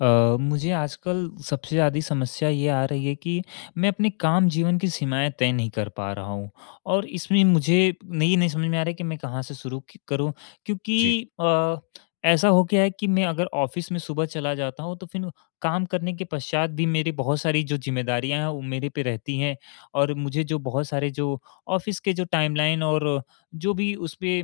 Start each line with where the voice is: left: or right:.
left: मुझे आजकल सबसे ज़्यादा समस्या ये आ रही है कि मैं अपने काम जीवन की सीमाएँ तय नहीं कर पा रहा हूँ, और इसमें मुझे नहीं नहीं समझ में आ रहा है कि मैं कहाँ से शुरू क करूँ?
right: जी।
left: क्योंकि ऐसा हो गया है कि मैं अगर ऑफ़िस में सुबह चला जाता हूँ, तो फिर काम करने के पश्चात भी मेरी बहुत सारी जो ज़िम्मेदारियाँ हैं, वो मेरे पे रहती हैं, और मुझे जो बहुत सारे जो ऑफ़िस के जो टाइमलाइन और जो भी उसपे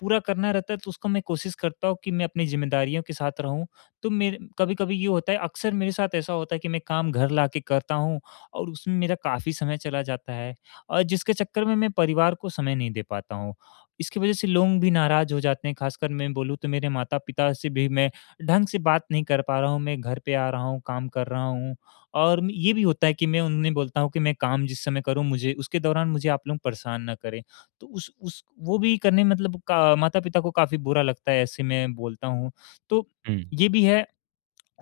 left: पूरा करना रहता है, तो उसको मैं कोशिश करता हूँ कि मैं अपनी ज़िम्मेदारियों के साथ रहूँ। तो मेरे कभी-कभी ये होता है, अक्सर मेरे साथ ऐसा होता है कि मैं काम घर लाके करता हूँ, और उसमें मेरा काफ़ी समय चला जाता है, और जिसके चक्कर में मैं परिवार को समय नहीं दे पाता हूँ। इसकी वज़ह से लोग भी नाराज़ हो जाते हैं, ख़ासकर मैं बोलूँ तो मेरे माता-पिता से भी मैं ढंग से बात नहीं कर पा रहा हूँ, मैं घर पे आ रहा हूँ, काम कर रहा हूँ, और ये भी होता है कि मैं उन्हें बोलता हूँ कि मैं काम जिस समय करूँ, मुझे उसके दौरान मुझे आप लोग परेशान ना करें। तो उस वो भी करने में मतलब का माता-पिता को काफ़ी बुरा लगता है, ऐसे मैं बोलता हूँ। तो
right: हुँ।
left: ये भी है।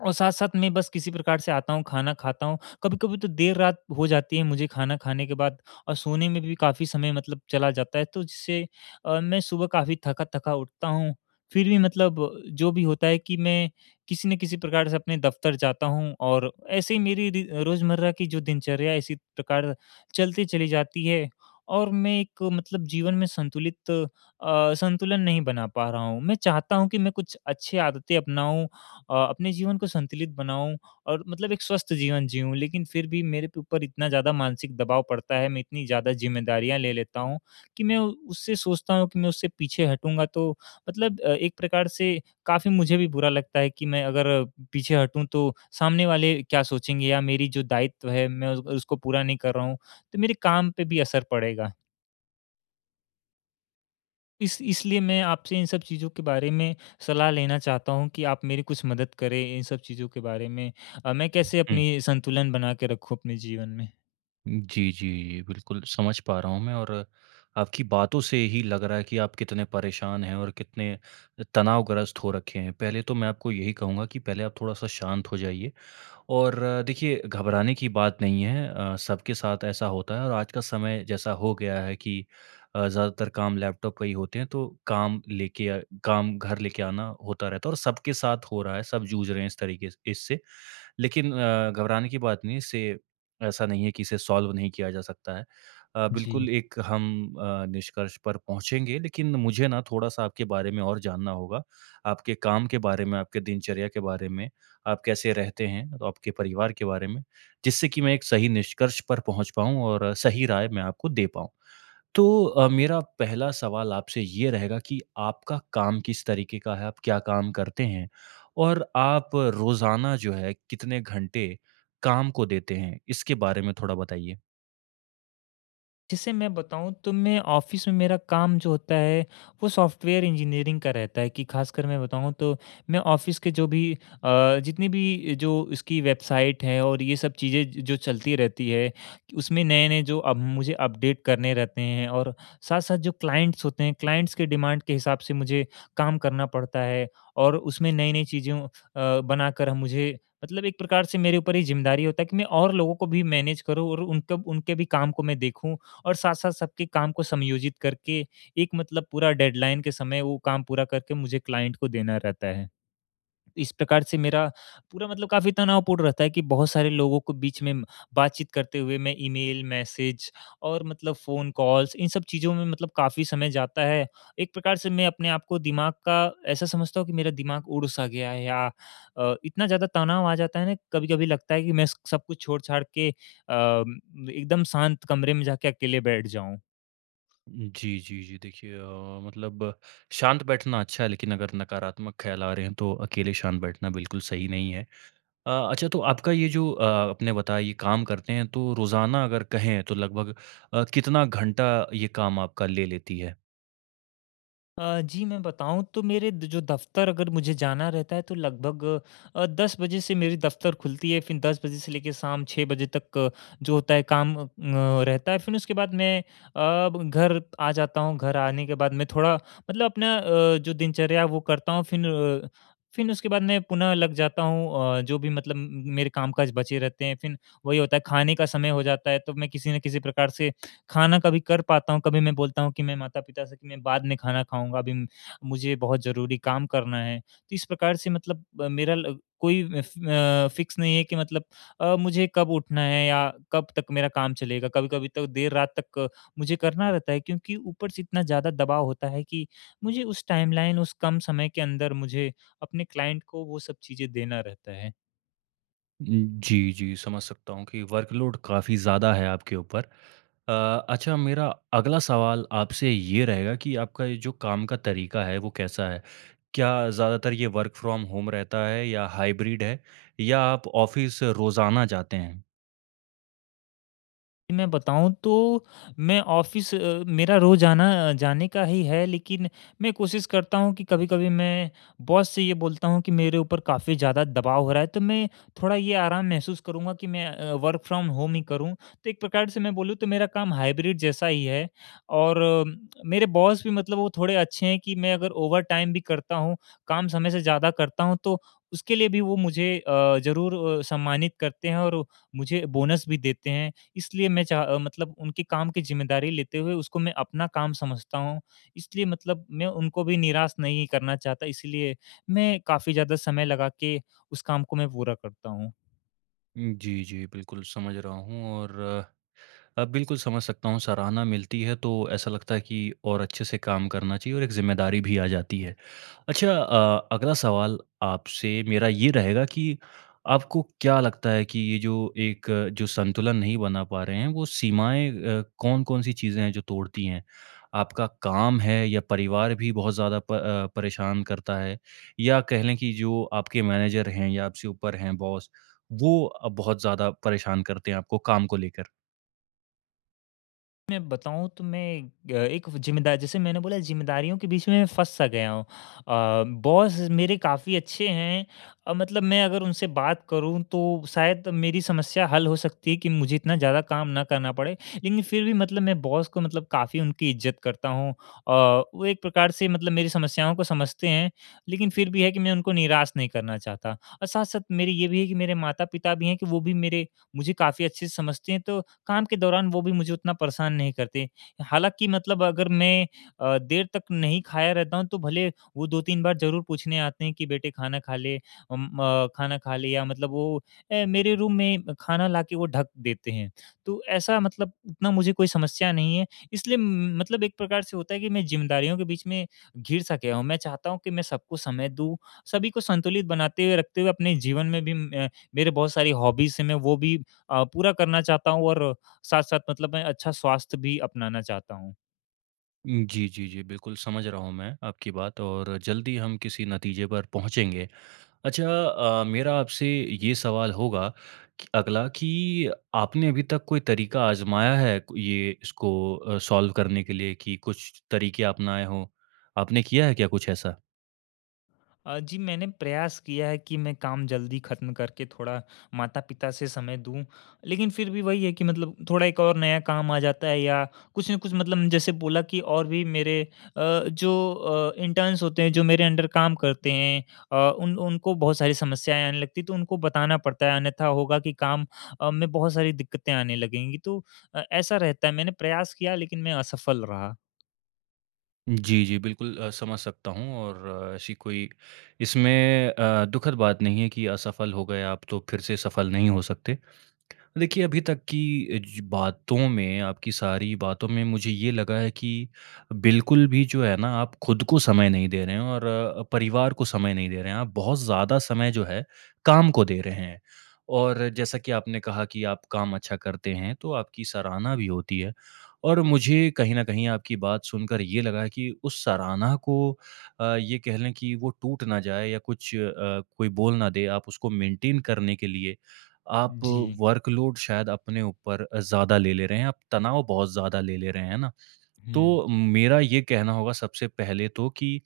left: और साथ-साथ मैं बस किसी प्रकार से आता हूँ, खाना खाता हूँ। कभी-कभी तो देर रात हो जाती है मुझे खाना खाने के बाद, और सोने में भी काफ़ी समय मतलब चला जाता है, तो जिससे मैं सुबह काफ़ी थका-थका उठता हूँ। फिर भी मतलब जो भी होता है कि मैं किसी न किसी प्रकार से अपने दफ़्तर जाता हूँ, और ऐसे ही मेरी रि रोज़मर्रा की जो दिनचर्या है, इसी प्रकार चलती चली जाती है। और मैं एक मतलब जीवन में संतुलन नहीं बना पा रहा हूँ। मैं चाहता हूँ कि मैं कुछ अच्छी आदतें अपनाऊँ, अपने जीवन को संतुलित बनाऊँ, और मतलब एक स्वस्थ जीवन जीऊँ। लेकिन फिर भी मेरे पे ऊपर इतना ज़्यादा मानसिक दबाव पड़ता है, मैं इतनी ज़्यादा ज़िम्मेदारियाँ ले लेता हूँ कि मैं उससे सोचता हूँ कि मैं उससे पीछे हटूँगा तो मतलब एक प्रकार से काफ़ी मुझे भी बुरा लगता है कि मैं अगर पीछे हटूँ तो सामने वाले क्या सोचेंगे, या मेरी जो दायित्व है मैं उस उसको पूरा नहीं कर रहा हूँ, तो मेरे काम पे भी असर पड़ेगा। इस इसलिए मैं आपसे इन सब चीज़ों के बारे में सलाह लेना चाहता हूँ कि आप मेरी कुछ मदद करें इन सब चीज़ों के बारे में। मैं कैसे
right: हुँ।
left: अपनी संतुलन बना के रखूँ अपने जीवन में?
right: जी, जी, जी, बिल्कुल समझ पा रहा हूँ मैं और आपकी बातों से ही लग रहा है कि आप कितने परेशान हैं और कितने तनावग्रस्त हो रखे हैं। पहले तो मैं आपको यही कहूँगा कि पहले आप थोड़ा-सा शांत हो जाइए और देखिए घबराने की बात नहीं है। सबके साथ ऐसा होता है और आज का समय जैसा हो गया है कि ज़्यादातर काम लैपटॉप पे ही होते हैं, तो काम घर लेके आना होता रहता है और सबके साथ हो रहा है, सब जूझ रहे हैं इस तरीके से इससे। लेकिन घबराने की बात नहीं इससे। ऐसा नहीं है कि इसे सॉल्व नहीं किया जा सकता है। बिल्कुल
left: जी।
right: एक हम निष्कर्ष पर पहुंचेंगे, लेकिन मुझे ना थोड़ा सा आपके बारे में और जानना होगा, आपके काम के बारे में, आपके दिनचर्या के बारे में, आप कैसे रहते हैं और आपके परिवार के बारे में, जिससे कि मैं एक सही निष्कर्ष पर पहुँच पाऊँ और सही राय मैं आपको दे पाऊँ। तो मेरा पहला सवाल आपसे ये रहेगा कि आपका काम किस तरीके का है? आप क्या काम करते हैं? और आप रोज़ाना जो है कितने घंटे काम को देते हैं? इसके बारे में थोड़ा बताइए।
left: जैसे मैं बताऊँ तो मैं ऑफ़िस में मेरा काम जो होता है, वो सॉफ्टवेयर इंजीनियरिंग का रहता है, कि ख़ासकर मैं बताऊँ तो मैं ऑफ़िस के जो भी जितनी भी जो उसकी वेबसाइट है और ये सब चीज़ें ज जो चलती रहती है, कि उसमें नए-नए जो अब मुझे अपडेट करने रहते हैं, और साथ-साथ जो क्लाइंट्स होते हैं, क्लाइंट्स के डिमांड के हिसाब से मुझे काम करना पड़ता है, और उसमें नई-नई चीज़ें बनाकर हम मुझे मतलब एक प्रकार से मेरे ऊपर ही ज़िम्मेदारी होता है कि मैं और लोगों को भी मैनेज करूँ, और उनका उनके भी काम को मैं देखूँ, और साथ-साथ सबके काम को समयोजित करके एक मतलब पूरा डेडलाइन के समय वो काम पूरा करके मुझे क्लाइंट को देना रहता है। इस प्रकार से मेरा पूरा मतलब काफ़ी तनावपूर्ण रहता है कि बहुत सारे लोगों को बीच में बातचीत करते हुए मैं ईमेल, मैसेज, और मतलब फ़ोन कॉल्स, इन सब चीज़ों में मतलब काफ़ी समय जाता है। एक प्रकार से मैं अपने आप को दिमाग का ऐसा समझता हूँ कि मेरा दिमाग उड़-सा गया है, या इतना ज़्यादा तनाव आ जाता है ना, कभी-कभी लगता है कि मैं सब कुछ छोड़-छाड़ के एकदम शांत कमरे में जाके अकेले बैठ जाऊँ।
right: जी, जी, जी। देखिए मतलब शांत बैठना अच्छा है, लेकिन अगर नकारात्मक ख़्याल आ रहे हैं, तो अकेले शांत बैठना बिल्कुल सही नहीं है। अच्छा, तो आपका ये जो आपने बताया ये काम करते हैं, तो रोज़ाना अगर कहें तो लगभग कितना घंटा ये काम आपका ले लेती है?
left: जी, मैं बताऊँ तो मेरे द जो दफ़्तर अगर मुझे जाना रहता है तो लगभग 10 बजे से मेरी दफ़्तर खुलती है, फिर 10 बजे से लेके शाम 6 बजे तक जो होता है काम रहता है। फिर उसके बाद मैं अब घर आ जाता हूँ, घर आने के बाद मैं थोड़ा मतलब अपना जो दिनचर्या है वो करता हूँ, फिर अ, फिर उसके बाद मैं पुनः लग जाता हूँ जो भी मतलब मेरे कामकाज बचे रहते हैं, फिर वही होता है, खाने का समय हो जाता है, तो मैं किसी न किसी प्रकार से खाना कभी कर पाता हूँ, कभी मैं बोलता हूँ कि मैं माता-पिता से कि मैं बाद में खाना खाऊँगा, अभी म मुझे बहुत ज़रूरी काम करना है। तो इस प्रकार से मतलब मेरा ल कोई फ़िक्स नहीं है कि मतलब मुझे कब उठना है या कब तक मेरा काम चलेगा। कभी-कभी तो देर रात तक मुझे करना रहता है, क्योंकि ऊपर से इतना ज़्यादा दबाव होता है कि मुझे उस टाइमलाइन, उस कम समय के अंदर मुझे अपने क्लाइंट को वो सब चीज़ें देना रहता है।
right: जी, जी, समझ सकता हूँ कि वर्कलोड काफ़ी ज़्यादा है आपके ऊपर। अ, अच्छा, मेरा अगला सवाल आपसे ये रहेगा कि आपका ये जो काम का तरीका है वो कैसा है? क्या ज़्यादातर ये वर्क फ्रॉम होम रहता है या हाइब्रिड है? या आप ऑफ़िस रोज़ाना जाते हैं?
left: मैं बताऊँ तो मैं ऑफ़िस मेरा रोज़ाना जाने का ही है, लेकिन मैं कोशिश करता हूँ कि कभी-कभी मैं बॉस से ये बोलता हूँ कि मेरे ऊपर काफ़ी ज़्यादा दबाव हो रहा है, तो मैं थोड़ा ये आराम महसूस करूँगा कि मैं वर्क फ्रॉम होम ही करूँ। तो एक प्रकार से मैं बोलूँ तो मेरा काम हाइब्रिड जैसा ही है, और मेरे बॉस भी मतलब वो थोड़े अच्छे हैं कि मैं अगर ओवरटाइम भी करता हूँ, काम समय से ज़्यादा करता हूँ, तो उसके लिए भी वो मुझे ज़रूर सम्मानित करते हैं, और मुझे बोनस भी देते हैं। इसलिए मैं मतलब उनके काम की ज़िम्मेदारी लेते हुए उसको मैं अपना काम समझता हूँ। इसलिए मतलब मैं उनको भी निराश नहीं करना चाहता, इसलिए मैं काफ़ी ज़्यादा समय लगा के उस काम को मैं पूरा करता हूँ।
right: जी, जी, बिल्कुल समझ रहा हूँ और अब बिल्कुल समझ सकता हूँ, सराहना मिलती है तो ऐसा लगता है कि और अच्छे से काम करना चाहिए और एक जिम्मेदारी भी आ जाती है। अच्छा, अगला सवाल आपसे मेरा ये रहेगा कि आपको क्या लगता है कि ये जो एक जो संतुलन नहीं बना पा रहे हैं, वो सीमाएँ कौन-कौन सी चीज़ें हैं जो तोड़ती हैं? आपका काम है या परिवार भी बहुत ज़्यादा परेशान करता है? या कह लें कि जो आपके मैनेजर हैं या आपसे ऊपर हैं बॉस, वो बहुत ज़्यादा परेशान करते हैं आपको काम को लेकर?
left: मैं बताऊँ तो मैं एक ज़िम्मेदार, जैसे मैंने बोला ज़िम्मेदारियों के बीच में मैं फँस सा गया हूँ। बॉस मेरे काफ़ी अच्छे हैं, मतलब मैं अगर उनसे बात करूँ तो शायद मेरी समस्या हल हो सकती है कि मुझे इतना ज़्यादा काम ना करना पड़े। लेकिन फिर भी मतलब मैं बॉस को मतलब काफ़ी उनकी इज़्ज़त करता हूँ। वो एक प्रकार से मतलब मेरी समस्याओं को समझते हैं, लेकिन फिर भी है कि मैं उनको निराश नहीं करना चाहता। और साथ-साथ मेरी ये भी है कि मेरे माता-पिता भी हैं कि वो भी मेरे मुझे काफ़ी अच्छे से समझते हैं, तो काम के दौरान वो भी मुझे उतना परेशान नहीं करते। हालाँकि मतलब अगर मैं देर तक नहीं खाया रहता हूँ, तो भले वो 2-3 बार ज़रूर पूछने आते हैं कि बेटे खाना खा ले, खाना खा ले, या मतलब वो मेरे रूम में खाना लाके वो ढक देते हैं। तो ऐसा मतलब उतना मुझे कोई समस्या नहीं है। इसलिए म मतलब एक प्रकार से होता है कि मैं ज़िम्मेदारियों के बीच में घिर-सा गया हूँ। मैं चाहता हूँ कि मैं सबको समय दूँ, सभी को संतुलित बनाते हुए रखते हुए अपने जीवन में भी मेरे बहुत सारी हॉबीज़ हैं, मैं वो भी पूरा करना चाहता हूँ, और साथ-साथ मतलब मैं अच्छा स्वास्थ्य भी अपनाना चाहता हूँ।
right: जी, जी, जी। बिल्कुल, समझ रहा हूँ मैं आपकी बात और जल्दी हम किसी नतीजे पर पहुँचेंगे। अच्छा, मेरा आपसे ये सवाल होगा कि अगला कि आपने अभी तक कोई तरीका आज़माया है ये इसको सॉल्व करने के लिए कि कुछ तरीके अपनाए हों? आपने किया है क्या कुछ ऐसा?
left: जी, मैंने प्रयास किया है कि मैं काम जल्दी ख़त्म करके थोड़ा माता-पिता से समय दूँ, लेकिन फिर भी वही है कि मतलब थोड़ा एक और नया काम आ जाता है, या कुछ न कुछ मतलब जैसे बोला कि और भी मेरे जो इंटर्न्स होते हैं, जो मेरे अंडर काम करते हैं, उन उनको बहुत सारी समस्याएँ आने लगती हैं, तो उनको बताना पड़ता है, अन्यथा होगा कि काम में बहुत सारी दिक्कतें आने लगेंगी। तो ऐसा रहता है, मैंने प्रयास किया लेकिन मैं असफल रहा।
right: जी, जी, बिल्कुल समझ सकता हूँ और ऐसी कोई इसमें दुखद बात नहीं है कि असफल हो गए आप तो फिर से सफल नहीं हो सकते। देखिए, अभी तक की ज बातों में, आपकी सारी बातों में मुझे ये लगा है कि बिल्कुल भी जो है ना आप खुद को समय नहीं दे रहे हैं और परिवार को समय नहीं दे रहे हैं। आप बहुत ज़्यादा समय जो है काम को दे रहे हैं। और जैसा कि आपने कहा कि आप काम अच्छा करते हैं, तो आपकी सराहना भी होती है। और मुझे कहीं न कहीं आपकी बात सुनकर ये लगा है कि उस सराहना को ये कह लें कि वो टूट ना जाए या कुछ कोई बोल ना दे, आप उसको मेंटेन करने के लिए आप
left: जी।
right: वर्कलोड शायद अपने ऊपर ज़्यादा ले ले रहे हैं, आप तनाव बहुत ज़्यादा ले ले रहे हैं, है ना?
left: हुँ।
right: तो मेरा ये कहना होगा सबसे पहले तो कि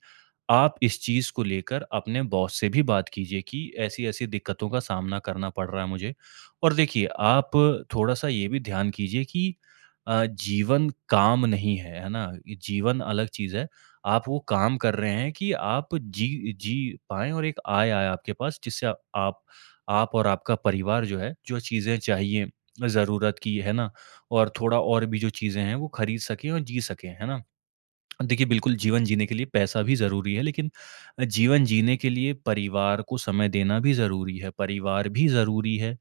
right: आप इस चीज़ को लेकर अपने बॉस से भी बात कीजिए कि ऐसी-ऐसी दिक्कतों का सामना करना पड़ रहा है मुझे। और देखिए, आप थोड़ा-सा ये भी ध्यान कीजिए कि जीवन काम नहीं है, है ना? ये जीवन अलग चीज़ है। आप वो काम कर रहे हैं कि आप जी जी पाएँ और एक आय आए आपके पास, जिससे आ आप आप और आपका परिवार जो है, जो चीज़ें चाहिए ज़रूरत की, है ना? और थोड़ा और भी जो चीज़ें हैं, वो खरीद सकें और जी सकें, है ना? देखिए, बिल्कुल जीवन जीने के लिए पैसा भी ज़रूरी है, लेकिन जीवन जीने के लिए परिवार को समय देना भी ज़रूरी है, परिवार भी ज़रूरी है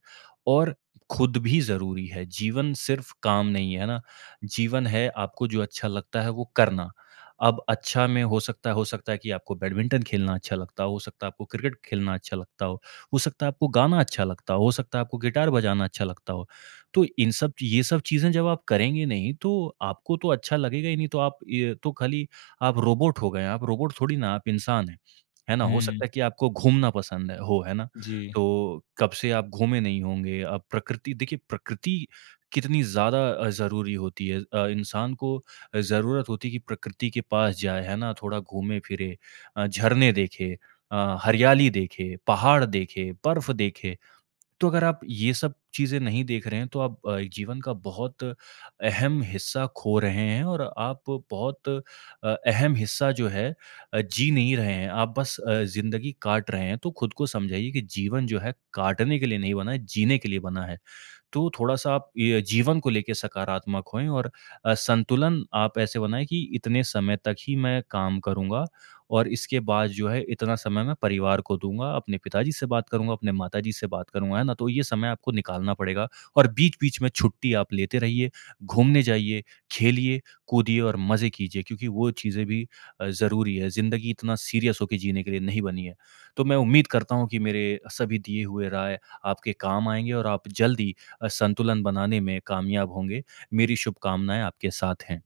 right: और खुद भी ज़रूरी है। जीवन सिर्फ़ काम नहीं है, है ना? जीवन है आपको जो अच्छा लगता है वो करना। अब अच्छा में हो सकता है कि आपको बैडमिंटन खेलना अच्छा लगता हो सकता है आपको क्रिकेट खेलना अच्छा लगता हो सकता है आपको गाना अच्छा लगता हो सकता है आपको गिटार बजाना अच्छा लगता हो। तो इन सब ये सब चीज़ें जब आप करेंगे नहीं, तो आपको तो अच्छा लगेगा ही नहीं, तो आप ये तो खाली आप रोबोट हो गए हैं, आप रोबोट थोड़ी ना, आप इंसान हैं। है ना? हो
left: हुँ,
right: सकता है कि आपको घूमना पसंद है हो, है ना?
left: जी।
right: तो कब से आप घूमे नहीं होंगे, अब प्रकृति कितनी ज़्यादा ज़रूरी होती है। इंसान को ज़रूरत होती है कि प्रकृति के पास जाए, है ना? थोड़ा घूमे-फिरे, झरने देखे, हरियाली देखे, पहाड़ देखे, बर्फ देखे। तो अगर आप ये सब चीज़ें नहीं देख रहे हैं तो आप जीवन का बहुत अहम हिस्सा खो रहे हैं और आप बहुत अहम हिस्सा जो है जी नहीं रहे हैं, आप बस ज़िंदगी काट रहे हैं, तो खुद को समझाइए कि जीवन जो है काटने के लिए नहीं बना है, जीने के लिए बना है। तो थोड़ा-सा आप ये जीवन को लेके सकारात्मक होएँ और संतुलन आप ऐसे बनाएँ कि इतने समय तक ही मैं काम करूँगा और इसके बाद जो है इतना समय मैं परिवार को दूँगा, अपने पिताजी से बात करूँगा, अपने माताजी से बात करूँगा, है ना? तो ये समय आपको निकालना पड़ेगा और बीच-बीच में छुट्टी आप लेते रहिए, घूमने जाइए, खेलिए, कूदिए और मज़े कीजिए, क्योंकि वो चीज़ें भी ज़रूरी है। ज़िंदगी इतना सीरियस होके जीने के लिए नहीं बनी है। तो मैं उम्मीद करता हूँ कि मेरे सभी दिए हुए राय आपके काम आएँगे और आप जल्द ही संतुलन बनाने में कामयाब होंगे। मेरी शुभकामनाएँ आपके साथ हैं।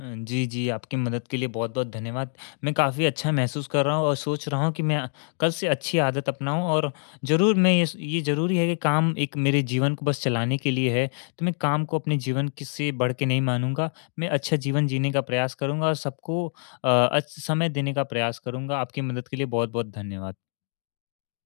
left: जी, जी, आपकी मदद के लिए बहुत-बहुत धन्यवाद। मैं काफ़ी अच्छा महसूस कर रहा हूँ, और सोच रहा हूँ कि मैं कल से अच्छी आदत अपनाऊँ, और ज़रूर मैं ये ज़रूरी है कि काम एक मेरे जीवन को बस चलाने के लिए है, तो मैं काम को अपने जीवन की से बढ़ के नहीं मानूँगा। मैं अच्छा जीवन जीने का प्रयास करूँगा, और सबको अच समय देने का प्रयास करूँगा। आपकी मदद के लिए बहुत-बहुत धन्यवाद।